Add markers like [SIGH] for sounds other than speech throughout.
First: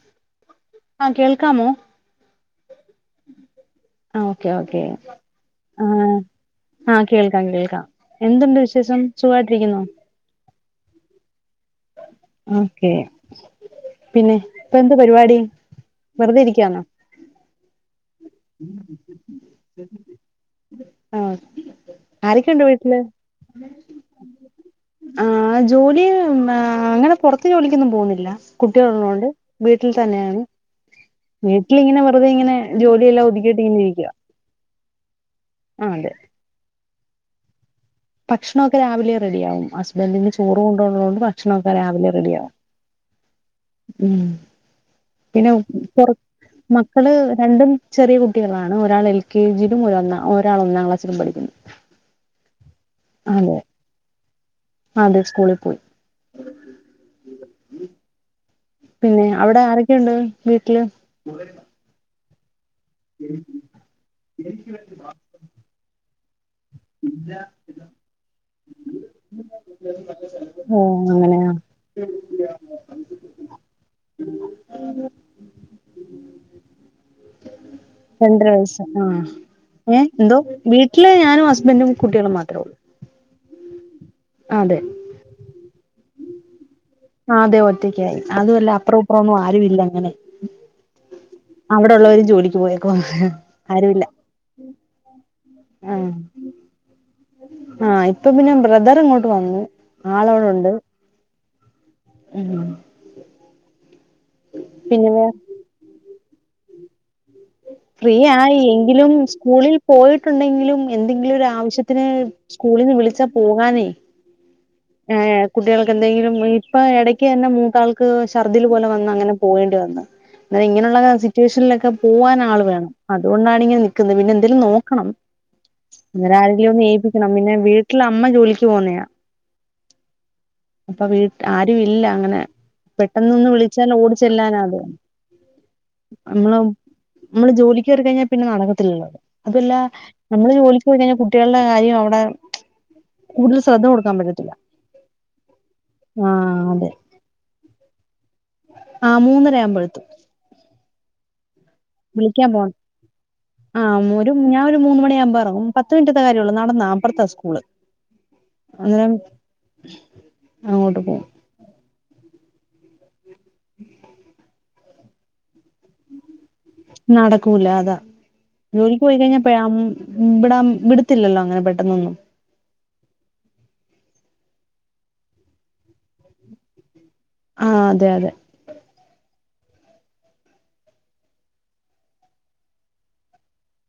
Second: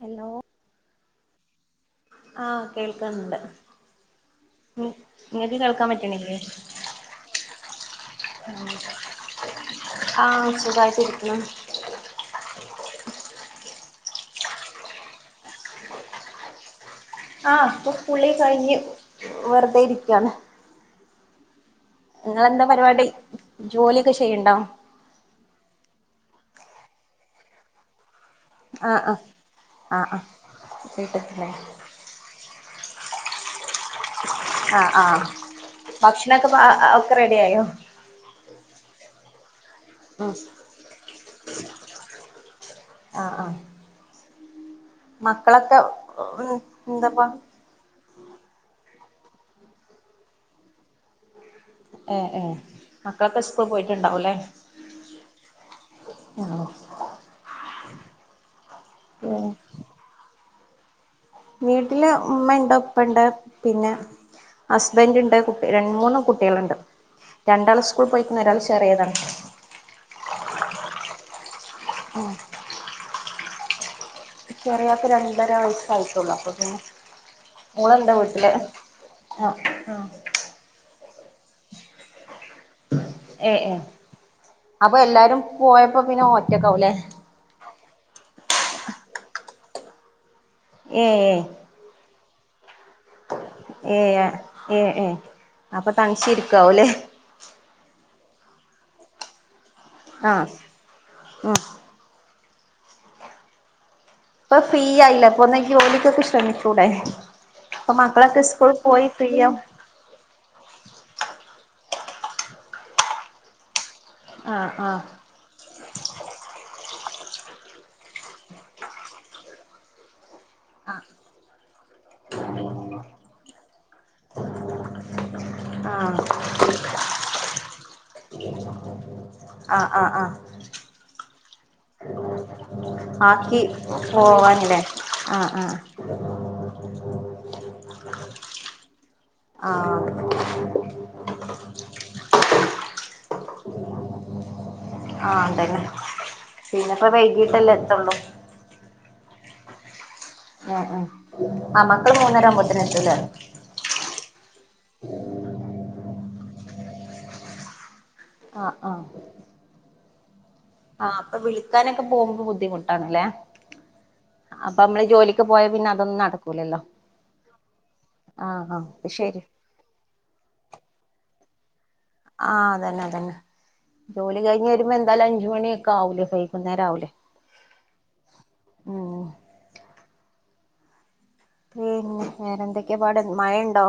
Hello. ആഹ് കേൾക്കാമോ. ആഹ് കേൾക്ക്ന്നുണ്ട്. ആഹ് ഓക്കെ ഓക്കേ കേൾക്കാൻ ആഹ്. പറ്റണില്ലേ ആഹ് കേൾക്കാം കേൾക്കാം എന്തുണ്ട് വിശ്ഷം സുഖായിട്ടിരിക്കുന്നൊ. ആഹ് സുഖായിട്ടിരിക്ക്ണ്. ഓക്കെ പിന്നെ ഇപ്പന്ത് പരിപാടി വെറുതെ ഇരിക്ക്യാന്നോ. ആഹ് ഇപ്പൊ കുളി കയ്ഞ്ഞ് വെർതെ ഇരിക്ക്യാണ്. ആഹ്. നിങ്ങളെന്താ ആരൊക്കെയുണ്ട് വീട്ടില് പരിപാടി ജോല്യൊക്കെ ചെയ്യണ്ടോ. ആ ജോലി എന്താ അങ്ങനെ പൊർത്ത് ജോലിക്കൊന്നും പോകുന്നില്ല. ആഹ് ആഹ് കുട്ടികളുള്ളോണ്ട് വീട്ടിൽ ആഹ് ആഹ് തന്നെയാണ് വീട്ടിൽ തന്നെ വീട്ടില്ങ്ങനെ വെറുതെ ഇങ്ങനെ. ജോലിയെല്ലാം ഒതുക്കിയിട്ടിഞ്ഞിരിക്ക. ആഹ് ആഹ് ഭക്ഷണൊക്കെ പാ ഒക്കെ റെഡി ആയോ. ഭക്ഷണൊക്കെ രാവിലെ റെഡിയാവും ഹസ്ബൻഡിന് ഉം ചോറ് കൊണ്ടോള്ളതുകൊണ്ട് ഭക്ഷണൊക്കെ രാവിലെ റെഡിയാവും. ആഹ് ആഹ്. ഉം പിന്നെ മക്കളൊക്കെ പുറത്ത് മക്കള് എന്താപ്പ രണ്ടും. ചെറിയ കുട്ടികളാണ് ഒരാള് എൽ കെ ജിയിലും ഒരൊന്ന ഒരാൾ ഒന്നാം ക്ലാസ്സിലും പഠിക്കുന്നു. ഏഹ് ഏഹ് മക്കളൊക്കെ അതെ സ്കൂള് പോയിട്ടുണ്ടാവുലെ. അതെ സ്കൂളിൽ പോയി പിന്നെ ആഹ് അവ്ടെ ആരൊക്കെയുണ്ട് വീട്ടില്. വീട്ടില് ഉമ്മുണ്ട് ഉപ്പണ്ട് പിന്നെ ഹസ്ബൻറ്ണ്ട്. രണ്ട് മൂന്ന് കുട്ടികള്ണ്ട് രണ്ടാള് സ്കൂൾ പൊയ്ക്ക്ണ് ഒരാൾ ചെറിയതാണ്. ഓഹ് അങ്ങനെയാ. ആഹ്. ചെറിയൊക്ക് രണ്ടര വയസ്സായിട്ടൊള്ളു അപ്പൊ പിന്നെ. മോള്ണ്ട് രണ്ടര വീട്ടില് വയസ്സ് ആഹ് അ ഏ ആഹ്. എന്തോ വി ട്ടില് ഞാനും ഹസ്ബൻഡും കുട്ടികളും മാത്രേ ഉള്ളൂ ഏഹ് ഏഹ് അതെ അപ്പൊ എല്ലാരും പോയപ്പോ പിന്നെ ഒറ്റക്കാവല്ലേ ആഹ് അതെ ഒറ്റയ്ക്കായി അത്വല്ല അപ്പറൊ ഇപ്പറൊന്നും ആരും ഇല്ല അങ്ങനെ ഏഹ് അവിടൊള്ളോരും ജോലിക്ക് പോയിരുന്നു- ഏഹ് ഏഹ് ഏ അപ്പൊ ആഹ് തനിച്ചിരിക്ക്വാവുംല്ലേ ആഹ് ഇപ്പൊ പിന്നെ ബ്രദർ ഇങ്ങോട്ട് വന്നു ആ ആളോവിടെണ്ട് ഉം ഉം ഇപ്പൊ ഫ്രീ പിന്നെ വേ ആയില്ലേ അപ്പൊന്ന് ജോലിക്കൊക്കെ ശ്രമിച്ചൂടെ ഇപ്പൊ ഫ്രീ മക്കളൊക്കെ ആയി സ്കൂൾ പോയി എങ്കിലും ഫ്രീ ആവും സ്കൂളിൽ- പോയിട്ടുണ്ടെങ്കിലും എന്തെങ്കിലും ഒരു ആവശ്യത്തിന് സ്കൂളീന്ന് വിളിച്ചാൽ പോകാനേ- ആഹ് ആഹ് ഏ കുട്ടികൾക്കെന്തെങ്കിലും ഇപ്പ എടയ്ക്ക് തന്നെ മൂത്താൾക്ക് ഛർദ്ദില് പോലെ വന്ന് അങ്ങനെ പോകേണ്ടി വന്നു ഇന്നാ ആ ഇങ്ങനെയുള്ള സിറ്റുവേഷനിലൊക്കെ പോകൻ ആള് വേണം അതുകൊണ്ടാണിങ്ങനെ നിൽക്കുന്നത് പിന്നെ എന്തേലും നോക്കണം ആ അന്നെരം ആരെങ്കിലും ഒന്ന് ഏൽപ്പിക്കണം പിന്നെ വീട്ടിലമ്മ ജോലിക്ക് പോകുന്നയാ ആഹ് ആഹ് ആഹ് അപ്പൊ വീട്ട ആരും ഇല്ല അങ്ങനെ പെട്ടെന്നൊന്ന് ആക്കി വിളിച്ചാല് ഓടി പോവാനില്ലേ ചെല്ലാനാളില്ല ആഹ് ആഹ് നമ്മള് നമ്മള് ജോലിക്ക് കേറി കഴിഞ്ഞാ പിന്നെ നടക്കത്തില്ലല്ലോത് അതല്ല- ആഹ് നമ്മള് ജോലിക്ക് പോയി കഴിഞ്ഞാൽ കുട്ടികളുടെ കാര്യം അവിടെ കൂടുതൽ ശ്രദ്ധ കൊടുക്കാൻ പറ്റത്തില്ല ആഹ് ഉണ്ടല്ലേ ആ അതെ പിന്നെപ്പോ വൈകിട്ടല്ലേ എത്തൊള്ളൂ ആഹ് മൂന്നര ആവുമ്പോഴെത്തും ഉം ഉം ആഹ് മക്കള് മൂന്നരാമ്പൊത്തേനെത്തൂല്ലെ ആഹ് ഒരു ഞാനൊര് മൂന്ന് മണിയാകുമ്പോയെറങ്ങും പത്ത് മിനിറ്റത്തെ കാര്യേള്ളൂ നടന്നാ അപ്പുറത്താ സ്കൂള്- ആഹ് ആഹ് അന്നേരം അങ്ങോട്ട് ആഹ് പോകും അപ്പൊ വിളിക്കാനൊക്കെ പോകുമ്പോ ബുദ്ധിമുട്ടാണല്ലേ [INAUDIBLE] അപ്പൊ നമ്മള് ജോലിക്ക് പോയാ പിന്നെ അതൊന്നും നടക്കു നടക്കൂല അതാ ആഹ് ആഹ് ജോലിക്ക് അത് പോയി ശരി കഴിഞ്ഞപ്പഴാ- വിടാ വിടത്തില്ലല്ലോ അങ്ങനെ പെട്ടെന്നൊന്നും ആഹ് അതന്നെ അതന്നെ ജോലി കഴിഞ്ഞ് വരുമ്പോ എന്താലും അഞ്ചുമണിയൊക്ക ആകും വൈകുന്നേരം ആവില്ലേ ആഹ് അതെ അതെ ഉം ഉം വേറെ എന്തൊക്കെയാ പാട് മഴയുണ്ടോ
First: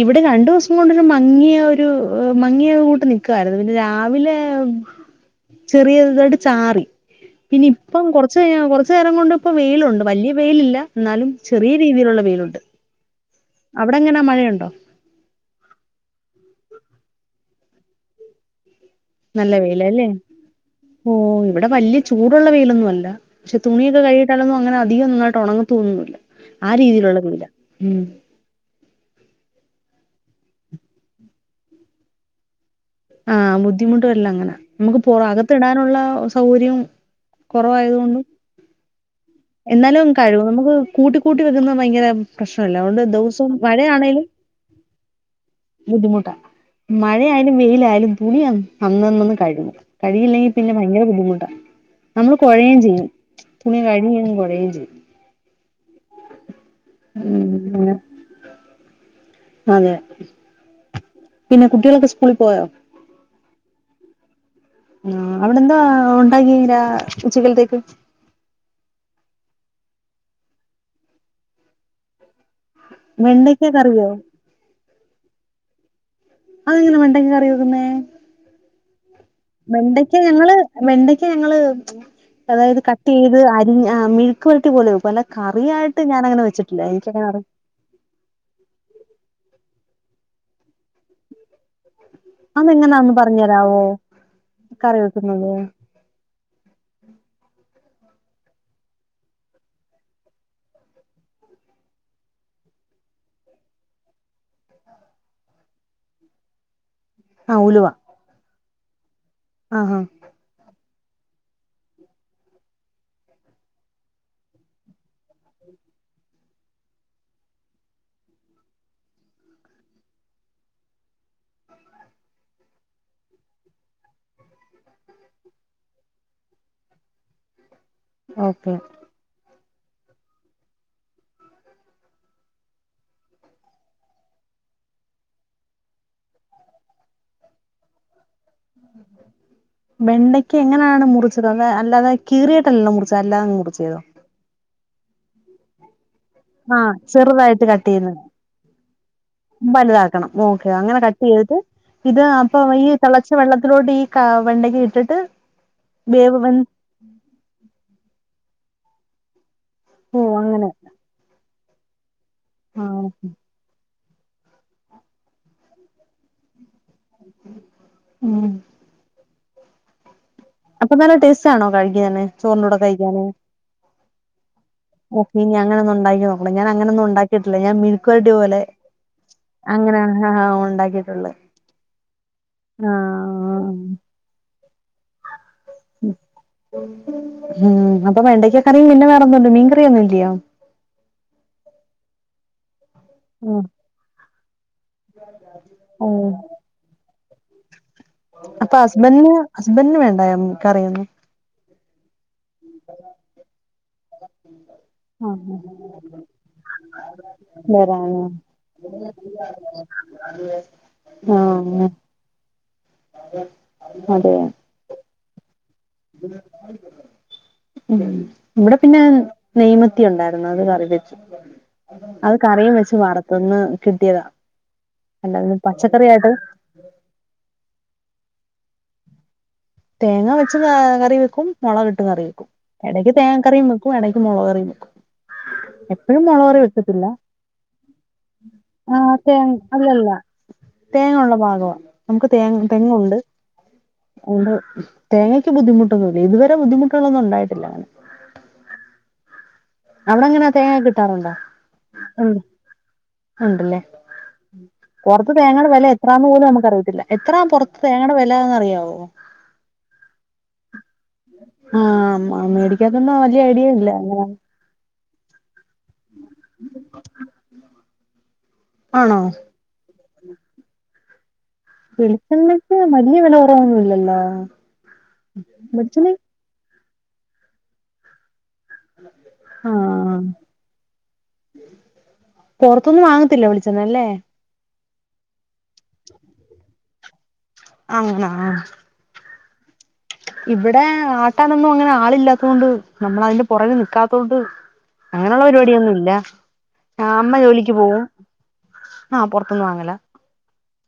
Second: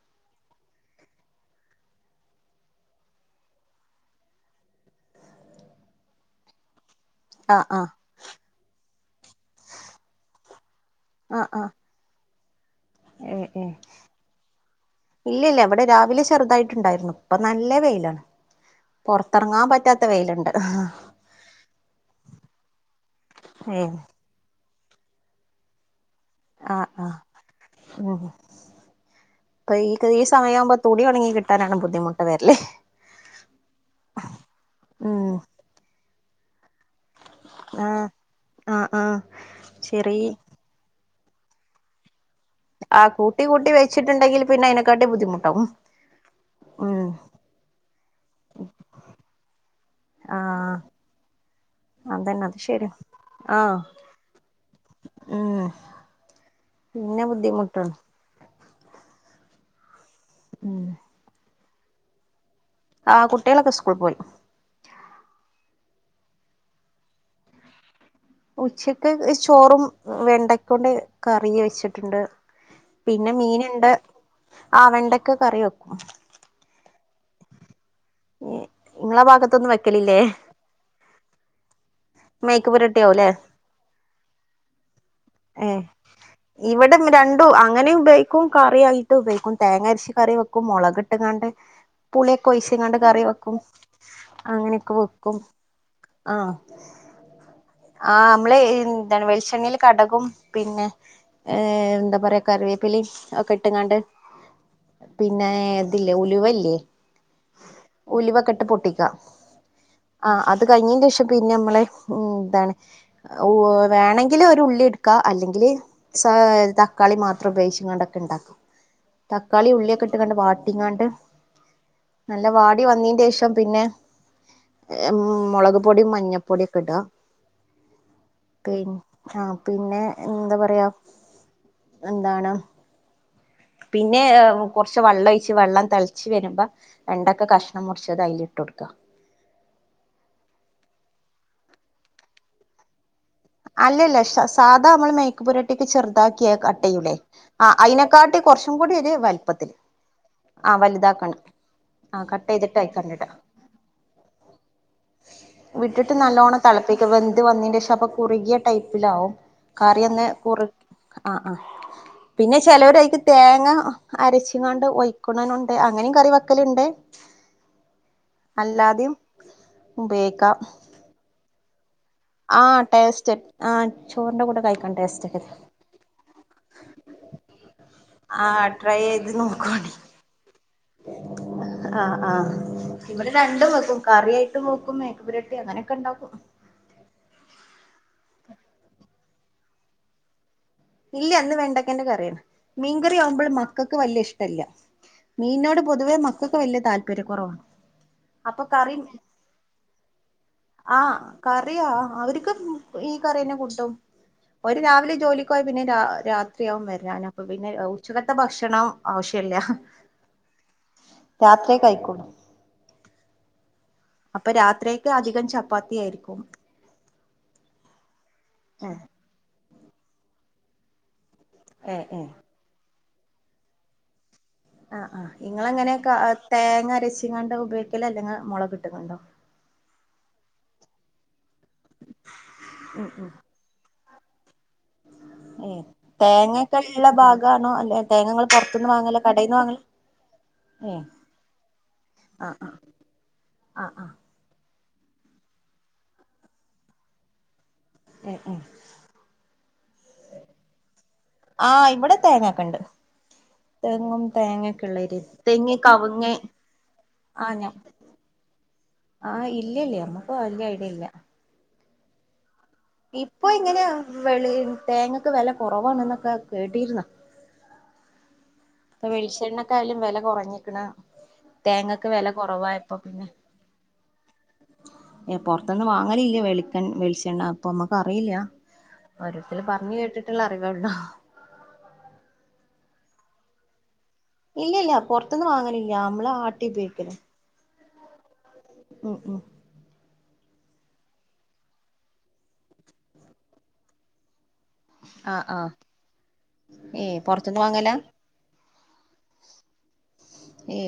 ഇവിടെ രണ്ടു ദിവസം കൊണ്ടൊരു മങ്ങിയ ഒരു മങ്ങിയ കൂട്ട് നിക്വാരുന്നു പിന്നെ രാവിലെ ചെറിയതായിട്ട് ചാറി ആഹ് ആഹ് പിന്നിപ്പം കൊറച്ച് കൊറച്ച് നേരം കൊണ്ടിപ്പം വെയിലൊണ്ട് വലിയ വെയിലില്ല എന്നാലും ആഹ് ആഹ് ചെറിയ രീതിയിലൊള്ള വെയിലൊണ്ട് ഏഹ് ഏഹ് അവിടെങ്ങനാ മഴയുണ്ടോ ഇല്ലില്ല ഇവിടെ രാവിലെ ചെറുതായിട്ടുണ്ടായിരുന്നു ഇപ്പൊ നല്ല വെയിലാണ് നല്ല പൊറത്തെറങ്ങാൻ പറ്റാത്ത വെയിലല്ലേ വെയിലൊണ്ട് ഓഹ് ഇവിടെ വല്യ ചൂടുള്ള വെയിലൊന്നും അല്ല പക്ഷെ ഏ തുണിയൊക്കെ കഴ്കിട്ട് ലൊന്നും അങ്ങനെ അധികം നന്നായിട്ട് ഒണങ്ങത്തൊന്നുല്ല ആ ആഹ് ആഹ് രീതിയിലുള്ള വെയിലാ ഉം അപ്പ ഈ ഈ സമയയാവുമ്പോ തുണിഒണങ്ങികിട്ടാനാണ് ബദ്ധിമുട്ട് വെരല്. ആഹ് ബുദ്ധിമുട്ട് വെര്ല് അങ്ങനാ അമ്മക്ക് പൊ ഉം അകത്തിടാനൊള്ള സൗകര്യവും കൊറവായത് ആഹ് കൊണ്ടും ആഹ് ആഹ് എന്നാലും ശെരി കഴിവും നമുക്ക് കൂട്ടി കൂട്ടി വെക്കുന്ന ഭയങ്കര പ്രശ്നല്ല അതൊണ്ട് ആഹ് കൂട്ടി ദേവ്സം കൂട്ടി മഴയാണെല് വെച്ചിട്ടുണ്ടെങ്കിൽ പിന്നെ അയിനെക്കാട്ടി ബുദ്ധിമുട്ടാവും ബുദ്ധിമുട്ടാ ഉം മഴയാലും മെയിലായാലും തുണിയ അന്നന്നൊന്നും കഴുകും കഴിയില്ലെങ്കിൽ പിന്നെ ആഹ് ഭയങ്കര ബുദ്ധിമുട്ടാ നമ്മള് അതന്നെ അത് കൊഴേയും ശെരിയാ ചെയ്യും തുണി കഴുകി കഴുകി കൊഴേയും ചെയ്യും അഹ് പിന്നെ ഉം ബുദ്ധിമുട്ട അങ്ങനെ അതെ ഉം പിന്നെ കുട്ടികളൊക്കെ സ്കൂളിൽ പോയോ ആഹ് കുട്ടികളൊക്കെ സ്കൂളിൽ പോയി ആഹ് അവിടെന്താ ഉണ്ടാക്കിരാ ഉച്ചികൽത്തേക്ക് ഉച്ചക്ക് ചോറും വെണ്ടക്കൊണ്ട് കറിയൂ വെച്ചിട്ടുണ്ട് പിന്നെ വെണ്ടയ്ക്ക മീനുണ്ട് കറിയോ ആ വെണ്ടക്ക് കറി വെക്കും അതെങ്ങനെ വെണ്ടെങ്ക കറിവെക്കുന്നേ ഏഹ്ങ്ങളെ ഭാഗത്ത് വെണ്ടക്ക ഞങ്ങള് വെണ്ടക്ക ഞങ്ങള് മേക്ക് അതായത് കട്ട് പുരട്ടിയാവുംല്ലേ ചെയ്ത് അരി ഞ് ആഹ് മെയ്ക്ക് വരട്ടി പോലെ വെക് അല്ല കറ ഏ ആയിട്ട് ഞാന അങ്ങനെ വെച്ചിട്ടില്ല ഇവിടെ എനിക്കങ്ങനെ അറിയാ രണ്ടും അങ്ങനെ ഉപയോഗിക്കും കറി ആയിട്ട് ഉപയോഗിക്കും തേങ്ങ അരിച്ചി കറി വെക്കും മുളക് ഇട്ട്ങ്ങാണ്ട് പുളിയൊക്കെ ഒയിച്ങ്ങണ്ട് അതെങ്ങനാന്ന് കറി പറഞ്ഞു വെക്കും തരാവോ അങ്ങനെയൊക്കെ കറി വെക്കും വെക്കുന്നത് ആഹ്ആഹ് അമ്മള് എന്താണ് വെളിച്ചെണ്ണിൽ കട് കും പിന്നെ ഏ എന്താ പറയാ കറിവേപ്പിലി ഒക്കെ ഇട്ടുംങ്ങാണ്ട് പിന്നെ ഇതില്ലേ ഉലുവല്ലേ ആഹ് ഉലുവ ഉലിവക്കെട്ട് പൊട്ടിക്ക ആഹഹ ആ അത് കഴിഞ്ന്റെഷം പിന്നെ അമ്മളെ എന്താണ് വേണമെങ്കിൽ ഒരു ഉള്ളി എടു ക്ക അല്ലെങ്കിൽ സ തക്കാളി മാത്രം ഉപയോഗിച്ചും ങ്ങാണ്ടൊക്കെ ഉണ്ടാക്കും തക്കാളി ഉള്ളിയൊക്കെ ഇട്ട് ങ്ങാണ്ട് വാട്ടിങ്ങാണ്ട് നല്ല വാടി വന്നീന്റെഷം പിന്നെ ഏഹ് മുളക് പൊടിയും മഞ്ഞപ്പൊടിയൊക്കെ ഇടുക ഓക്കെ പിനെ ആ പിന്നെ എന്താ പറയാ എന്താണ് പിന്നെ കൊർച്ച് വെള്ളം ഒഴിച്ച് വെള്ളം തളച്ച് വരുമ്പോ വെണ്ടൊക്കെ കഷ്ണം മുർച്ചത് അയില് ഇട്ട് കൊടുക്ക വെണ്ടയ്ക്ക എങ്ങനെയാണ് മുറിച്ചത് അത് അല്ലാതെ കീറിയയിട്ടെല്ലാല്ലോ മുറിച്ച അല്ലല്ല സാധാ അമ്മള് മേയ്ക്കപ്പുരട്ടേക്ക് ചെർ താക്കിയ ആ കട്ടെയ്യുലേ ചെറുതായിട്ട് ആ കട്ട് ചെയ്യുന്നത് അയ്നെക്കാട്ടി കൊർച്ചും കൂടി ഒരു വലപ്പത്തില് വലുതാക്കണം ഓക്കെ അങ്ങനെ കട്ട് ചെയ്ത് ട്ട് ഇത് ആഹ് കട്ട് അപ്പൊ ചെയ്തിട്ട് ഈ അയിക്കണ്ടിടാ തിളച്ച വെള്ളത്തിലോട്ട് ഈ വെണ്ടക ഇട്ടിട്ട് വിട്ടിട്ട് വേവ് വെ നല്ലോണ്ണം തൾപ് വെന്ത്‌ വന്നിന്റെ ക്ഷം അപ്പൊ കുറുകിയ ടൈപ്പിലാവും കറി ഓ ഒന്ന് അങ്ങനെ കുറിക് ആഹ് ആഹ് പിന്നെ ആഹ് ചെലോരായിക്ക് തേങ്ങ അരച്ചി ങ്ങാണ്ട് ഒയ്ക്കുനുണ്ട് അങ്ങനെയും കറി വക്കലുണ്ട് ഉം അല്ലാതും ഉപയോഗിക്കാം അപ്പൊ നല്ല ടസ്റ്റ് ആണോ കഴിക്കാന് ചോറിന്റെ കൂടെ ആഹ് കഴിക്കാന് ടേസ്റ്റ് ആ ചോറിന്റെ കൂടെ കഴിക്കണ്ട ഓക്കെനി അങ്ങനൊന്ന് ണ്ടാക്കി നോക്കണം ഞാൻ അങ്ങനൊന്നും ഉണ്ടാക്കിട്ടില്ലഞാൻ മിൽക്കൊര്ടി പോലെ ട്രൈയ്യെയ്ത് നോക്ക് അങ്ങന ആ ഒണ്ടാ ആഹ് ആഹ് ഇവടെ ആഹ് രണ്ടും വെക്കും കറിയായ്ട്ടും വെക്കും മേക്ക്പുരട്ടി ങ്ങനൊക്കെ ണ്ടാക്കും. ഉം അപ്പൊ വെണ്ടക്ക കറിം പിന്നെ വേറൊന്നുംല്ല മീൻ കറിയൊന്നുംല്ലയോ ഇല്ല ന്ന് വെണ്ടക്കൻന്റെ കറിയാണ് മീൻകറി ആവുമ്പോഴും ഉം മക്കൾക്ക് വല്യ ഇഷ്ടല്ല. മീനോട് പൊതുവെ ഉം മക്കക്ക് വല്യ താല്പര്യ കൊറവാ അപ്പ ഹസ്ബന്ഡ്ന് ഹസ്ബന്ഡിന് വേണ്ടയോ കറിയൊന്നു ആഹ് കറിയാ അവർക്ക് ഈ കറിയെന്നെ കൂട്ടും ഒര് രാവിലെ ജോലി ആഹ് കോയ പിന്നെ രാ രാത്രിയാവും വരാൻ അപ്പൊ പിന്നെ വരാനോ ഉച്ചക്കത്തെ ഭക്ഷണം ആവ്ശ്യല്ല. ആഹ് ങ്ങ കഴിക്കുള്ളൂ അപ്പ രാത്രിയക്കെ അധികം ച ഉ വടെ പിന്നെ ഏഹ് നെയ്മത്തി ണ്ടായിര്ന്നു അത് കറി വെച്ചു ഏഹ് ഏഹ് അത് കറിം വെച്ച് വറുത്തൊന്ന് കിട്ടിയതാ ആ ആ് അല്ലാതെ ങ്ങളെങ്ങനെ കാ പച്ചക്കറിയായിട്ട് തേങ്ങ അരച്ചിങ്ങാണ്ട ഉപയോക്കല് അല്ലെങ മുളകട്ട് കാണ്ടോ തേങ്ങ വെച്ച് കറി വെക്കും മൊളകിട്ട് കറി വെക്കും ഉം എടക്ക് ഉം തേങ്ങ കറിയും വെ ക്കും എടക്ക് മുളക് കറി വെക്കും ഏ തേങ്ങെക്കള്ള ഭാഗാണോ അല്ലെ തേങ്ങ ങ്ങൾ പൊർത്ത്ന്ന് ആ വാങ്ങല കടെന്ന് തേങ്ങ വാങ്ങല അല്ലല്ല തേങ്ങ ഉള്ള ഭാഗവാ നമുക്ക് തേ ആഹ് തെങ്ങുണ്ട് ആഹ് ആഹ് അതൊ തേങ്ങയ്ക്ക് ബുദ്ധിമുട്ടൊന്നുല്ല ഇതുവരെ ബുദ്ധിമുട്ടുകളൊന്നും ണ്ടായിട്ടില്ല അ ഉ ഉം അവ്ടെ ങ്ങന തേങ്ങ കിട്ടാറുണ്ടോ ആഹ് ഇവടെ ഉം തേങ്ങക്കെണ്ട്. ഉണ്ടല്ലേ തെങ്ങും തേങ്ങൊക്കെ ഇള്ള ഏരിയ പൊറത്ത് തേങ്ങയുടെ തെങ്ങ് വെല എത്രാന്ന് കവുങ്ങ് പോലും നമുക്ക് അറിയത്തില്ല എത്രാ ആഹ് പൊ ഞാ തേങ്ങടെ വെലന്ന്റിയാവോ ആഹ് ഇല്ല ഇല്ലേ നമ്മുക്ക് വല്യ ഐഡിയ ഇല്ല. ആഹ് മേടിക്കാത്തൊണ്ട് വല്യ ഇപ്പൊ ഐഡിയ ഇങ്ങനെ ഇല്ല. വെളി തേങ്ങക്ക് വെല കൊറവാണ് ന്നൊക്ക കേട്ടിര്ന്ന് പ്പ ആണോ വെളിച്ചെണ്ണ ക്കായാലും വെല കൊറഞ്ഞിക്ക്ണ് തേങ്ങക്ക് വെല വെളിച്ചെണ്ണക്ക് കൊറവായപ്പോ പിന്നെ [UNINTELLIGIBLE] പൊർത്ത്ന്ന് വെളിച്ചെണ്ണ വാങ്ങലില്ല വെളിക്ക വിളിച്ചണ്ണ അപ്പ മ്മക്ക് അറിയില്ല. ഓരോരുത്തല് പർഞ് ആഹ് കേട്ടിട്ട്ള്ള അറിവെള്ളു. പൊറത്തിന്ന് വാങ്ങത്തില്ല വിളിച്ചണ്ണ ല്ലേ. ഇല്ലല്ല പൊർത്തന്ന് വാങ്ങലില്ല അമ്മളാട്ടി ഉപേയ്ക്കലാ അങ്ങനാ ഉ ഉം ഇവ്ടെ ആട്ടാനൊന്നും അങ്ങനെ ആളില്ലാത്തൊണ്ട് നമ്മളയ്ന്റെ പുറക നിക്കാത്തോണ്ട് അങ്ങനെള്ള ആഹ് ആഹ് പരിപാടിയൊന്നുംല്ല ആ ഏയ് അമ്മ പൊറത്ത്ന്ന് ജോലിക്ക് വാങ്ങലാ പോകവും. ആഹ് പൊർത്ത് ന്ന് വാങ്ങല. ഏ്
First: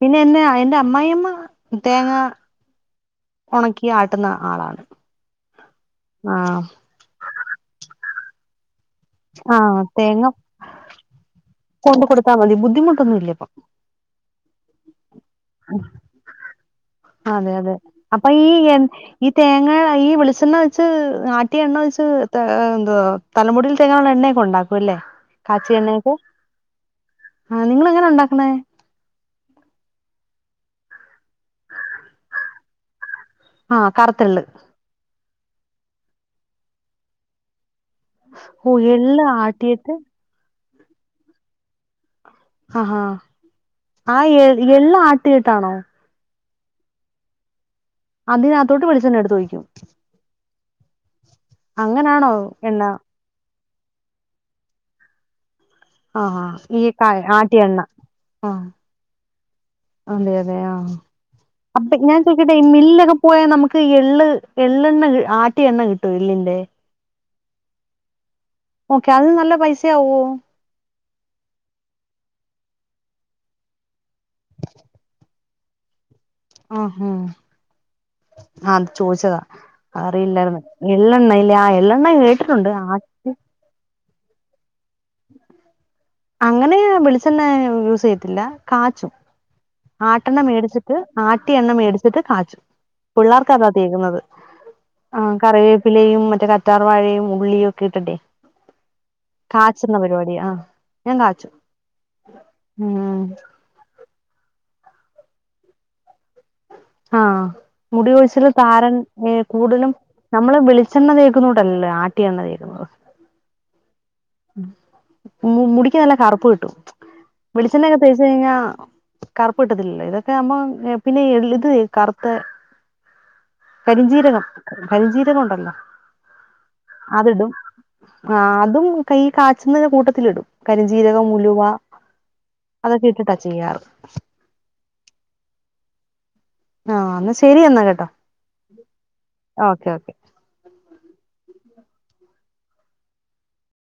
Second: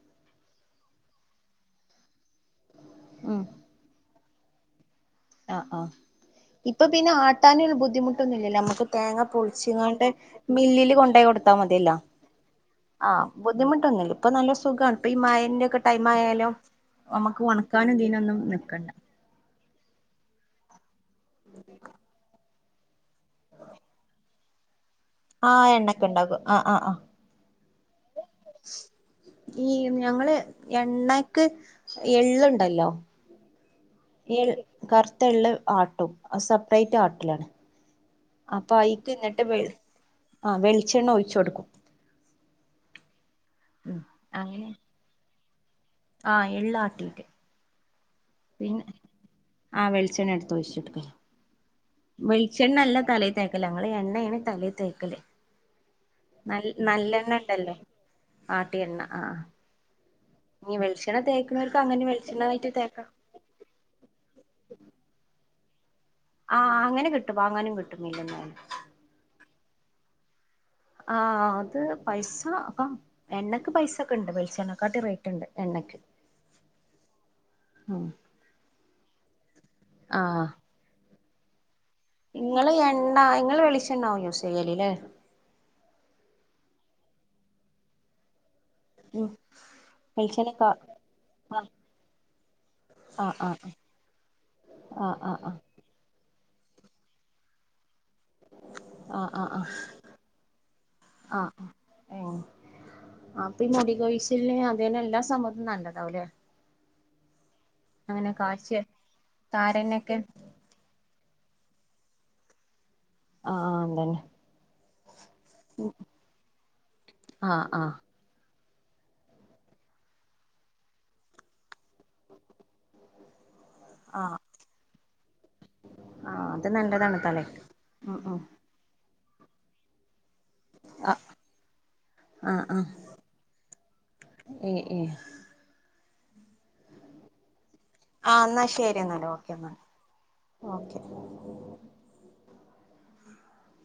പിന്നെ എന്നാ എന്റെ അമ്മായിമ്മ തേങ്ങ ഉം ഒണക്കി ആട്ടുന്ന ആളാണ് ആഹ് ആഹ് ആഹ് ഇപ്പൊ പിന്നെ ആട്ടാനരു ബുദ്ധിമുട്ടൊന്നു ല്ല ല്ലോ അമക്ക് തേങ്ങ ആഹ് പൊളിച്ചിങ്ങാണ്ട് തേങ്ങ മില്ലില് കൊണ്ടെ കൊട് ത്താ മതിയല്ലാ കൊണ്ട് കൊടുത്താൽ മതി ബുദ്ധിമുട്ടൊന്നും ആഹ് ഇല്ല ബുദ്ധിമുട്ടൊന്നുല്ല പ്പൊ നല്ല സുഖാണ്പ്പ ഈ മഴന്റെ ഒക്കെ ടൈം ആയാലും. നമുക്ക് അതെ അതെ ഒണക്കാനും അപ്പ ഇതിനൊന്നും ഈ നിക്കണ്ട ഈ തേങ്ങ ഈ വെളിച്ചെണ്ണ വെച്ച് ആട്ടിയ എണ്ണ വെച്ച് എന്താ തലമുടിയിൽ തേക്കാനുള്ള എണ്ണയൊക്കെ ഉണ്ടാക്കും അല്ലേ. ആഹ് എണ്ണയൊക്കെ ഉണ്ടാക്കും. ആഹ് ആഹ് ആഹ്. ആഹ് നിങ്ങളെങ്ങനാ ഉണ്ടാക്കണേ? ഈ ഞങ്ങള് എണ്ണക്ക് എള്ളുണ്ടല്ലോ ആഹ് കറുത്ത എ എള്ള്. കറുത്ത എള്ള് ആട്ടും. സെപ്പറേറ്റ് ആട്ടലാണ്. ഓഹ് എള്ള് ആട്ടിയട്ട് ആഹ് വെളിച്ചെണ്ണ ഒഴിച്ച് കൊടുക്കും. ആഹ് ആഹാ. ഉം ആഹ് എള്ള് ആട്ടിയട്ടാണോ? ആഹ് എള്ള് ആട്ടീട്ട്. അതിനകത്തോട്ട് വെളിച്ചെണ്ണ എടുത്ത് ഒഴിക്കും. ആഹ് വെളിച്ചണ്ണ എടുത്ത് ഒഴിച്ചിടും. അങ്ങനാണോ എണ്ണ വെളിച്ചെണ്ണല്ല തലേൽ തേക്കല്. ഞങ്ങൾഈ എണ്ണയാണ് തലയിൽ തേക്കല്. ആഹാ ന ഈ കാ- നല്ലെണ്ണ ആട്ടിയ ഉണ്ടല്ലോ. എണ്ണ ആ ആട്ടിയ എണ്ണ. ആഹ് അതെ അതെ ആഹ്. അപ്പെ അങ്ങനെ ഞാൻ വെളിച്ചെണ്ണ ചോദിക്കട്ടെ ആയിട്ട് തേക്കാം മില്ലൊക്കെ പോയാൽ നമുക്ക് എള്ള് എള്ളെണ്ണ കി ആട്ടിയ എണ്ണ കി ആഹ് അങ്ങനെ കിട്ടും. വാങ്ങാനും കിട്ടും മില്ലീന്നു തന്നെ. ഓക്കെ അത് നല്ല പൈസയാവോ? ആഹ് അത് പൈസ. അപ്പ എണ്ണയ്ക്ക് പൈസ ക്കെണ്ട് വെളിച്ചണ്ണേക്കാട്ടി റേറ്റുണ്ട് എണ്ണയ്ക്ക്. ഉം ഹും അത് ചോദിച്ചതാ. അത് ആഹ് അറിയില്ലായിരുന്ന്. എള്ളെണ്ണ ഇല്ലേ ആഹ് എള്ള ഇങ്ങള് എണ്ണ ഇങ്ങള് വെളിച്ചെണ്ണയാവും യൂസ് ചെയ്യലല്ലേ. അങ്ങനെ വെളിച്ചെണ്ണ യൂസ് ചെയ്യത്തില്ല. കാച്ചും. ഉം ആട്ടണ വെളിച്ചെണ്ണക്കെ മേടിച്ചിട്ട് ആട്ടിയ എണ്ണ മേടിച്ചിട്ട് കാച്ചും. ആഹ് പിള്ളേർക്ക് ആഹ് അതാ തേക്കുന്നത്. ആഹ് കറി വേപ്പിലയും മറ്റേ കറ്റാർവാഴയും ഉള്ളിയും ഒക്കെ ഇട്ടട്ടെ ആഹ് ആഹ് ആഹ് കാച്ചുന്ന പരിപാടി. ആഹ് ആഹ് ആഹ് ഉം ഉം അ പ്പെ ഈ മുടികൊഴിച്ചിലിന് അതിനെല്ലാ സംഭവത്തിനും നല്ലതാവൂല്ലേ. ആഹ് മുടി കൊഴിച്ചിലിന് കാച്ചിയ താരൻ ഏഹ് കൂടുതലും താരനൊക്കെ നമ്മള് വെളി ച്ചെണ്ണ തേക്കുന്നൂട്ടല്ലല്ലോ ആട്ടിയ എണ്ണ തേക്കുന്നത്. ആഹ് ആഹ് അത് തന്നെ. മു മുടിക്ക് നല്ല കറുപ്പ് കിട്ടും. ആഹ് ആഹ് വെളിച്ചെണ്ണയൊക്കെ തേ ച്ച് കഴിഞ്ഞാ കറുപ്പ് കിട്ടത്തില്ലല്ലോ. ഇതൊക്കെ ആവുമ്പോ പിന്നെ എള്ള് ഇത് കറുത്ത ആഹ് കരിംജീരകം കരിംജീരകം ഉണ്ടല്ലോ ആഹ് അത് നല്ലതാണ് അതിടും തലയ്ക്ക്. ഉം ആ ഉം അതും ഈ കാച്ചുന്ന കൂട്ടത്തില് ഇടും. ആഹ് കരിംജീരകം, ഉലുവ അതൊക്കെ ഇട്ടിട്ടാ ചെയ്യാറ്. ഏയ് ഏയ് ആഹ്. എന്നാ ശരിയെന്നാ കേട്ടോ. ആഹ് എന്നാ ശരി എന്നാല്. ഓക്കെ എന്നാല് ഓക്കെ.